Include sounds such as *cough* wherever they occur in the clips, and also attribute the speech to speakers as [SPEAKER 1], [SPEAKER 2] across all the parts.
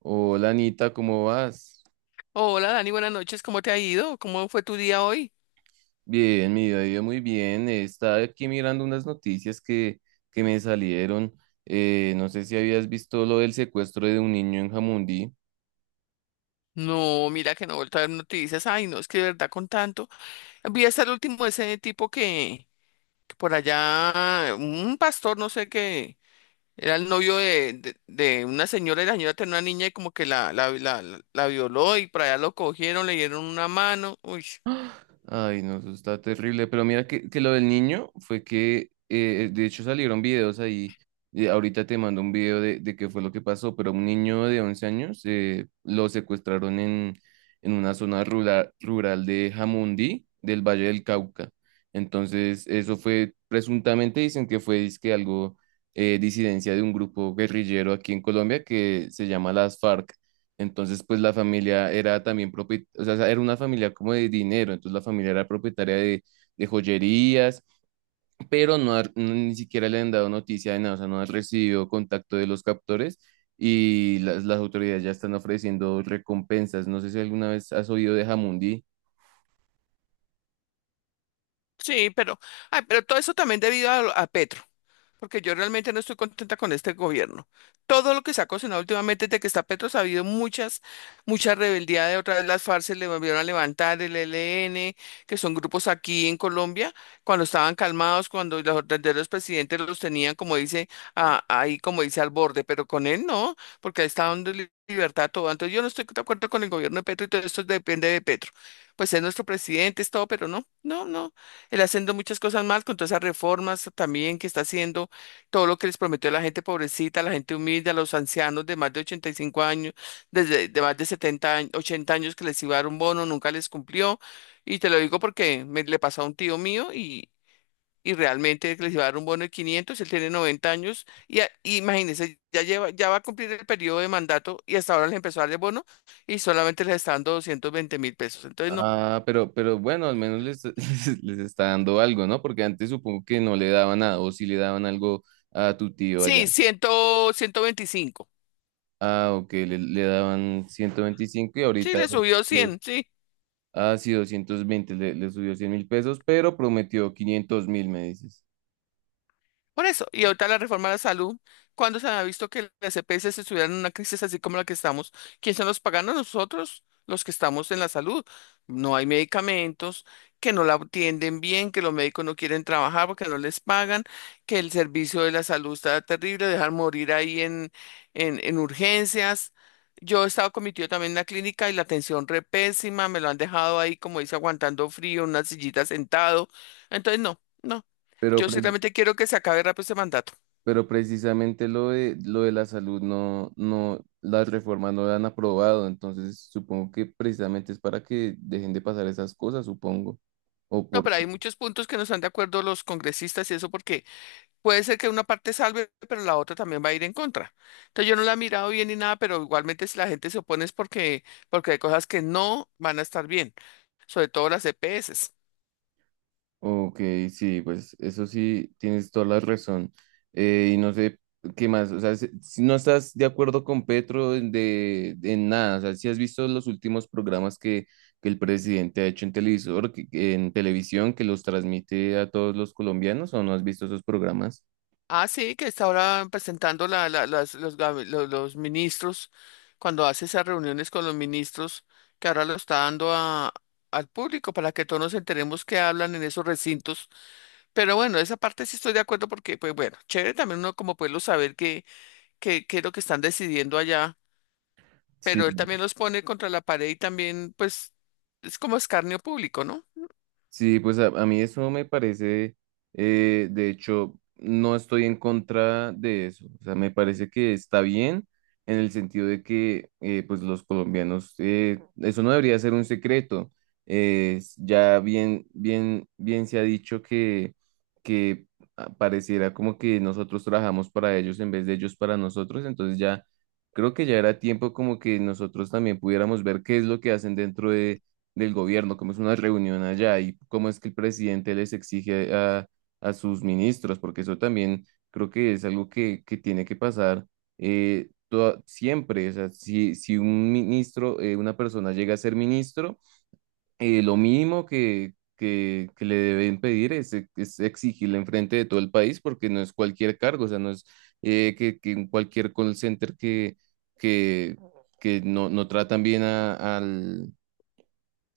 [SPEAKER 1] Hola Anita, ¿cómo vas?
[SPEAKER 2] Hola Dani, buenas noches, ¿cómo te ha ido? ¿Cómo fue tu día hoy?
[SPEAKER 1] Bien, mi día vida, yo muy bien. Estaba aquí mirando unas noticias que me salieron. No sé si habías visto lo del secuestro de un niño en Jamundí.
[SPEAKER 2] No, mira que no he vuelto a ver noticias. Ay, no, es que de verdad con tanto. Vi hasta el último ese tipo que por allá, un pastor, no sé qué, era el novio de una señora y la señora tenía una niña y como que la violó y por allá lo cogieron, le dieron una mano. Uy,
[SPEAKER 1] Ay, no, eso está terrible. Pero mira que lo del niño fue que, de hecho, salieron videos ahí. Ahorita te mando un video de qué fue lo que pasó, pero un niño de 11 años lo secuestraron en una zona rural de Jamundí, del Valle del Cauca. Entonces, eso fue, presuntamente dicen que fue dizque algo, disidencia de un grupo guerrillero aquí en Colombia que se llama las FARC. Entonces, pues la familia era también propietaria, o sea, era una familia como de dinero, entonces la familia era propietaria de joyerías, pero no, no, ni siquiera le han dado noticia de nada, o sea, no han recibido contacto de los captores y las autoridades ya están ofreciendo recompensas. No sé si alguna vez has oído de Jamundí.
[SPEAKER 2] sí, pero, ay, pero todo eso también debido a Petro. Porque yo realmente no estoy contenta con este gobierno. Todo lo que se ha cocinado últimamente desde que está Petro, ha habido mucha rebeldía, de otra vez las FARC se le volvieron a levantar, el E L N, que son grupos aquí en Colombia, cuando estaban calmados, cuando los verdaderos presidentes los tenían, como dice, ahí como dice al borde, pero con él no, porque ahí está dando libertad a todo. Entonces yo no estoy de acuerdo con el gobierno de Petro y todo esto depende de Petro. Pues es nuestro presidente, es todo, pero no, no, no. Él haciendo muchas cosas mal con todas esas reformas también que está haciendo, todo lo que les prometió a la gente pobrecita, a la gente humilde, a los ancianos de más de 85 años, desde de más de 70 años, 80 años, que les iba a dar un bono, nunca les cumplió. Y te lo digo porque me le pasó a un tío mío y realmente les iba a dar un bono de 500. Él tiene 90 años y, y imagínense, ya lleva, ya va a cumplir el periodo de mandato y hasta ahora les empezó a dar el bono y solamente les está dando 220.000 pesos. Entonces, no.
[SPEAKER 1] Ah, pero bueno, al menos *laughs* les está dando algo, ¿no? Porque antes supongo que no le daban nada, o si le daban algo a tu tío allá.
[SPEAKER 2] Sí, cien, 125.
[SPEAKER 1] Ah, ok, le daban 125 y
[SPEAKER 2] Sí,
[SPEAKER 1] ahorita...
[SPEAKER 2] le subió 100, sí.
[SPEAKER 1] Ah, sí, 220, le subió 100 mil pesos, pero prometió 500 mil, me dices.
[SPEAKER 2] Por eso, y ahorita la reforma a la salud, cuando se ha visto que las EPS se estuvieran en una crisis así como la que estamos? ¿Quiénes son los paganos? Nosotros, los que estamos en la salud. No hay medicamentos, que no la atienden bien, que los médicos no quieren trabajar porque no les pagan, que el servicio de la salud está terrible, dejar morir ahí en, en urgencias. Yo he estado con mi tío también en la clínica y la atención re pésima, me lo han dejado ahí, como dice, aguantando frío, en una sillita sentado. Entonces, no. No,
[SPEAKER 1] Pero,
[SPEAKER 2] yo ciertamente quiero que se acabe rápido este mandato.
[SPEAKER 1] pero precisamente lo lo de la salud no, las reformas no la han aprobado, entonces supongo que precisamente es para que dejen de pasar esas cosas, supongo. O
[SPEAKER 2] No,
[SPEAKER 1] por
[SPEAKER 2] pero hay muchos puntos que no están de acuerdo los congresistas y eso porque puede ser que una parte salve, pero la otra también va a ir en contra. Entonces yo no la he mirado bien ni nada, pero igualmente si la gente se opone es porque, porque hay cosas que no van a estar bien, sobre todo las EPS.
[SPEAKER 1] Ok, sí, pues eso sí, tienes toda la razón. Y no sé qué más, o sea, si no estás de acuerdo con Petro en nada, o sea, si has visto los últimos programas que el presidente ha hecho en televisor, que en televisión, que los transmite a todos los colombianos, ¿o no has visto esos programas?
[SPEAKER 2] Ah, sí, que está ahora presentando los ministros, cuando hace esas reuniones con los ministros, que ahora lo está dando a, al público para que todos nos enteremos qué hablan en esos recintos. Pero bueno, esa parte sí estoy de acuerdo porque, pues bueno, chévere también uno como pueblo saber qué, qué es lo que están decidiendo allá,
[SPEAKER 1] Sí.
[SPEAKER 2] pero él también los pone contra la pared y también, pues, es como escarnio público, ¿no?
[SPEAKER 1] Sí, pues a mí eso me parece, de hecho, no estoy en contra de eso. O sea, me parece que está bien en el sentido de que, pues los colombianos, eso no debería ser un secreto. Ya bien se ha dicho que ah, pareciera como que nosotros trabajamos para ellos en vez de ellos para nosotros. Entonces ya creo que ya era tiempo como que nosotros también pudiéramos ver qué es lo que hacen dentro del gobierno, cómo es una reunión allá y cómo es que el presidente les exige a sus ministros, porque eso también creo que es algo que tiene que pasar siempre. O sea, si un ministro, una persona llega a ser ministro, lo mínimo que le deben pedir es exigirle enfrente de todo el país, porque no es cualquier cargo, o sea, no es que en cualquier call center que que no tratan bien al,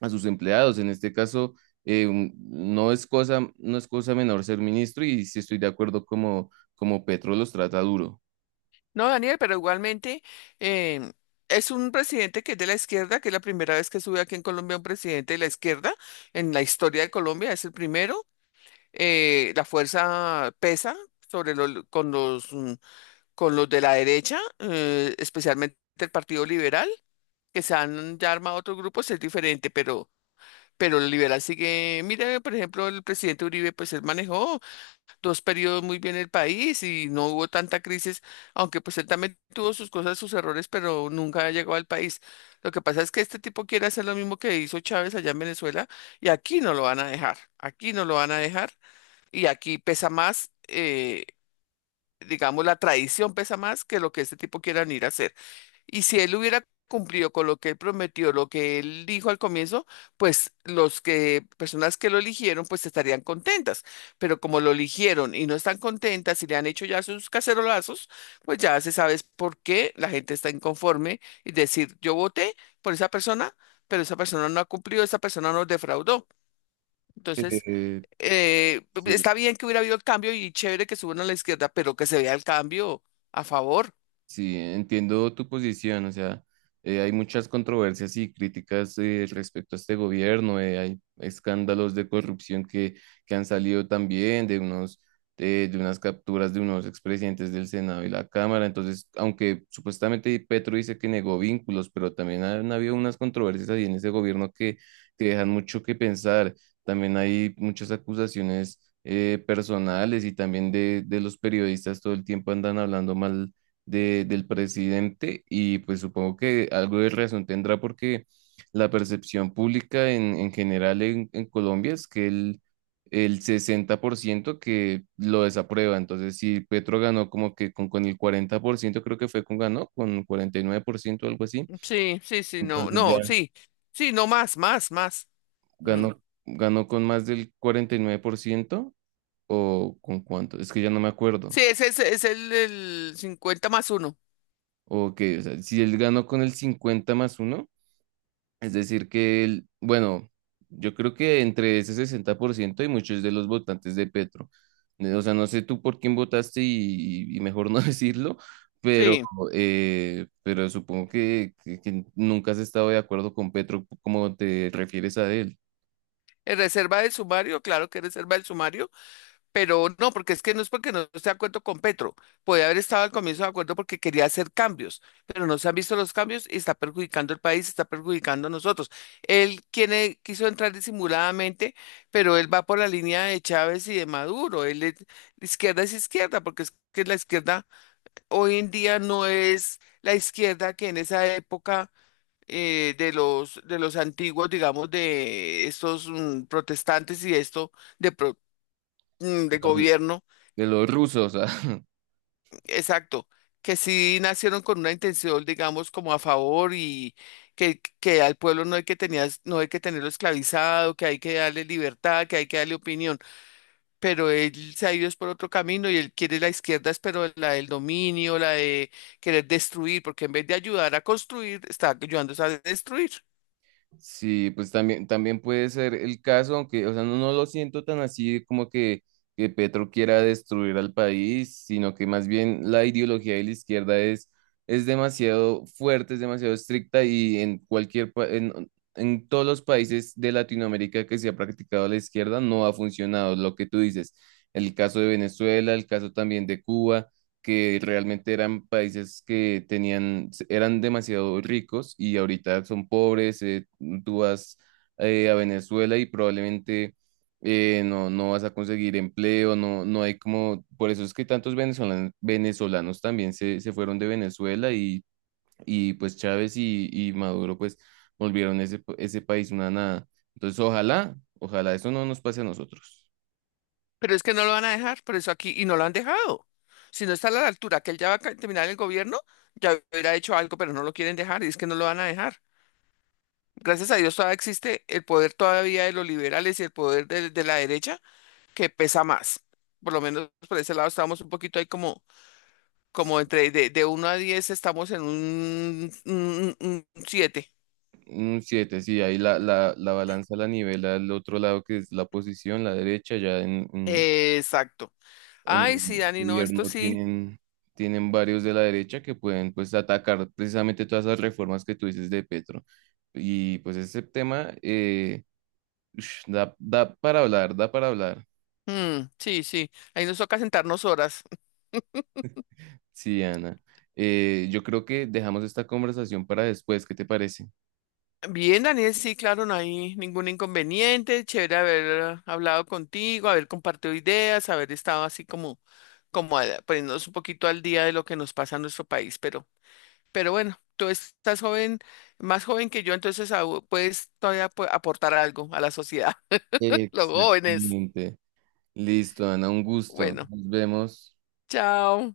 [SPEAKER 1] a sus empleados. En este caso, no es cosa, no es cosa menor ser ministro y sí estoy de acuerdo como Petro los trata duro.
[SPEAKER 2] No, Daniel, pero igualmente em, es un presidente que es de la izquierda, que es la primera vez que sube aquí en Colombia un presidente de la izquierda en la historia de Colombia, es el primero. La fuerza pesa sobre los, con los, con los de la derecha, especialmente el Partido Liberal. Que se han ya armado otros grupos es diferente, pero el liberal sigue, mira, por ejemplo, el presidente Uribe, pues él manejó dos periodos muy bien el país y no hubo tanta crisis, aunque pues él también tuvo sus cosas, sus errores, pero nunca llegó al país. Lo que pasa es que este tipo quiere hacer lo mismo que hizo Chávez allá en Venezuela y aquí no lo van a dejar, aquí no lo van a dejar, y aquí pesa más, digamos, la tradición pesa más que lo que este tipo quiera ir a hacer. Y si él hubiera cumplido con lo que él prometió, lo que él dijo al comienzo, pues los que, personas que lo eligieron, pues estarían contentas. Pero como lo eligieron y no están contentas y le han hecho ya sus cacerolazos, pues ya se sabe es por qué la gente está inconforme y decir, yo voté por esa persona, pero esa persona no ha cumplido, esa persona nos defraudó. Entonces,
[SPEAKER 1] Eh, sí.
[SPEAKER 2] está bien que hubiera habido el cambio y chévere que suban a la izquierda, pero que se vea el cambio a favor.
[SPEAKER 1] Sí, entiendo tu posición, o sea, hay muchas controversias y críticas respecto a este gobierno, hay escándalos de corrupción que han salido también de unos, de unas capturas de unos expresidentes del Senado y la Cámara, entonces, aunque supuestamente Petro dice que negó vínculos, pero también han habido unas controversias ahí en ese gobierno que dejan mucho que pensar, también hay muchas acusaciones personales y también de los periodistas todo el tiempo andan hablando mal del presidente y pues supongo que algo de razón tendrá porque la percepción pública en general en Colombia es que el 60% que lo desaprueba. Entonces, si Petro ganó como que con el 40%, creo que fue con ganó, con 49% o algo así.
[SPEAKER 2] Sí, sí, sí, no,
[SPEAKER 1] Entonces ya
[SPEAKER 2] no, sí, sí, no más, más, más. Mm.
[SPEAKER 1] ganó, ganó con más del 49% o con cuánto, es que ya no me acuerdo.
[SPEAKER 2] Sí, ese es el 50 más uno.
[SPEAKER 1] O que, o sea, si él ganó con el 50 más uno. Es decir, que él, bueno, yo creo que entre ese 60% hay muchos de los votantes de Petro. O sea, no sé tú por quién votaste y mejor no *laughs* decirlo, pero,
[SPEAKER 2] Sí,
[SPEAKER 1] pero supongo que nunca has estado de acuerdo con Petro como te refieres a él,
[SPEAKER 2] en reserva del sumario, claro que es reserva del sumario, pero no, porque es que no es porque no esté de acuerdo con Petro. Puede haber estado al comienzo de acuerdo porque quería hacer cambios, pero no se han visto los cambios y está perjudicando el país, está perjudicando a nosotros. Él quiere, quiso entrar disimuladamente, pero él va por la línea de Chávez y de Maduro. Él es, la izquierda es izquierda, porque es que la izquierda hoy en día no es la izquierda que en esa época, de los antiguos, digamos, de estos, protestantes y esto de pro-
[SPEAKER 1] de
[SPEAKER 2] de
[SPEAKER 1] los
[SPEAKER 2] gobierno,
[SPEAKER 1] rusos. *laughs* ah.
[SPEAKER 2] exacto, que sí nacieron con una intención, digamos, como a favor y que al pueblo no hay que no hay que tenerlo esclavizado, que hay que darle libertad, que hay que darle opinión. Pero él se ha ido es por otro camino y él quiere la izquierda, es pero la del dominio, la de querer destruir, porque en vez de ayudar a construir, está ayudando a destruir.
[SPEAKER 1] Sí, pues también, también puede ser el caso, aunque, o sea, no, no lo siento tan así como que Petro quiera destruir al país, sino que más bien la ideología de la izquierda es demasiado fuerte, es demasiado estricta y en en todos los países de Latinoamérica que se ha practicado la izquierda no ha funcionado, lo que tú dices, el caso de Venezuela, el caso también de Cuba que realmente eran países que tenían, eran demasiado ricos y ahorita son pobres, tú vas a Venezuela y probablemente no vas a conseguir empleo, no hay como, por eso es que tantos venezolanos, venezolanos también se fueron de Venezuela y pues Chávez y Maduro pues volvieron ese país una nada. Entonces, ojalá, ojalá eso no nos pase a nosotros.
[SPEAKER 2] Pero es que no lo van a dejar, por eso aquí, y no lo han dejado. Si no está a la altura, que él ya va a terminar el gobierno, ya hubiera hecho algo, pero no lo quieren dejar, y es que no lo van a dejar. Gracias a Dios todavía existe el poder todavía de los liberales y el poder de la derecha, que pesa más. Por lo menos por ese lado estábamos un poquito ahí como, como entre de 1 a 10 estamos en un, 7.
[SPEAKER 1] Un 7, sí, ahí la balanza la nivela al otro lado que es la oposición, la derecha, ya
[SPEAKER 2] Exacto.
[SPEAKER 1] en
[SPEAKER 2] Ay, sí,
[SPEAKER 1] el
[SPEAKER 2] Dani, no, esto
[SPEAKER 1] gobierno
[SPEAKER 2] sí.
[SPEAKER 1] tienen varios de la derecha que pueden pues atacar precisamente todas esas reformas que tú dices de Petro. Y pues ese tema ush, da para hablar, da para hablar.
[SPEAKER 2] Mm, sí, sí. Ahí nos toca sentarnos horas.
[SPEAKER 1] Sí, Ana. Yo creo que dejamos esta conversación para después, ¿qué te parece?
[SPEAKER 2] *laughs* Bien, Daniel, sí, claro, no hay ningún inconveniente. Chévere haber hablado contigo, haber compartido ideas, haber estado así como, como poniéndonos un poquito al día de lo que nos pasa en nuestro país. Pero bueno, tú estás joven, más joven que yo, entonces puedes todavía aportar algo a la sociedad, *laughs* los jóvenes.
[SPEAKER 1] Exactamente. Listo, Ana, un gusto.
[SPEAKER 2] Bueno,
[SPEAKER 1] Nos vemos.
[SPEAKER 2] chao.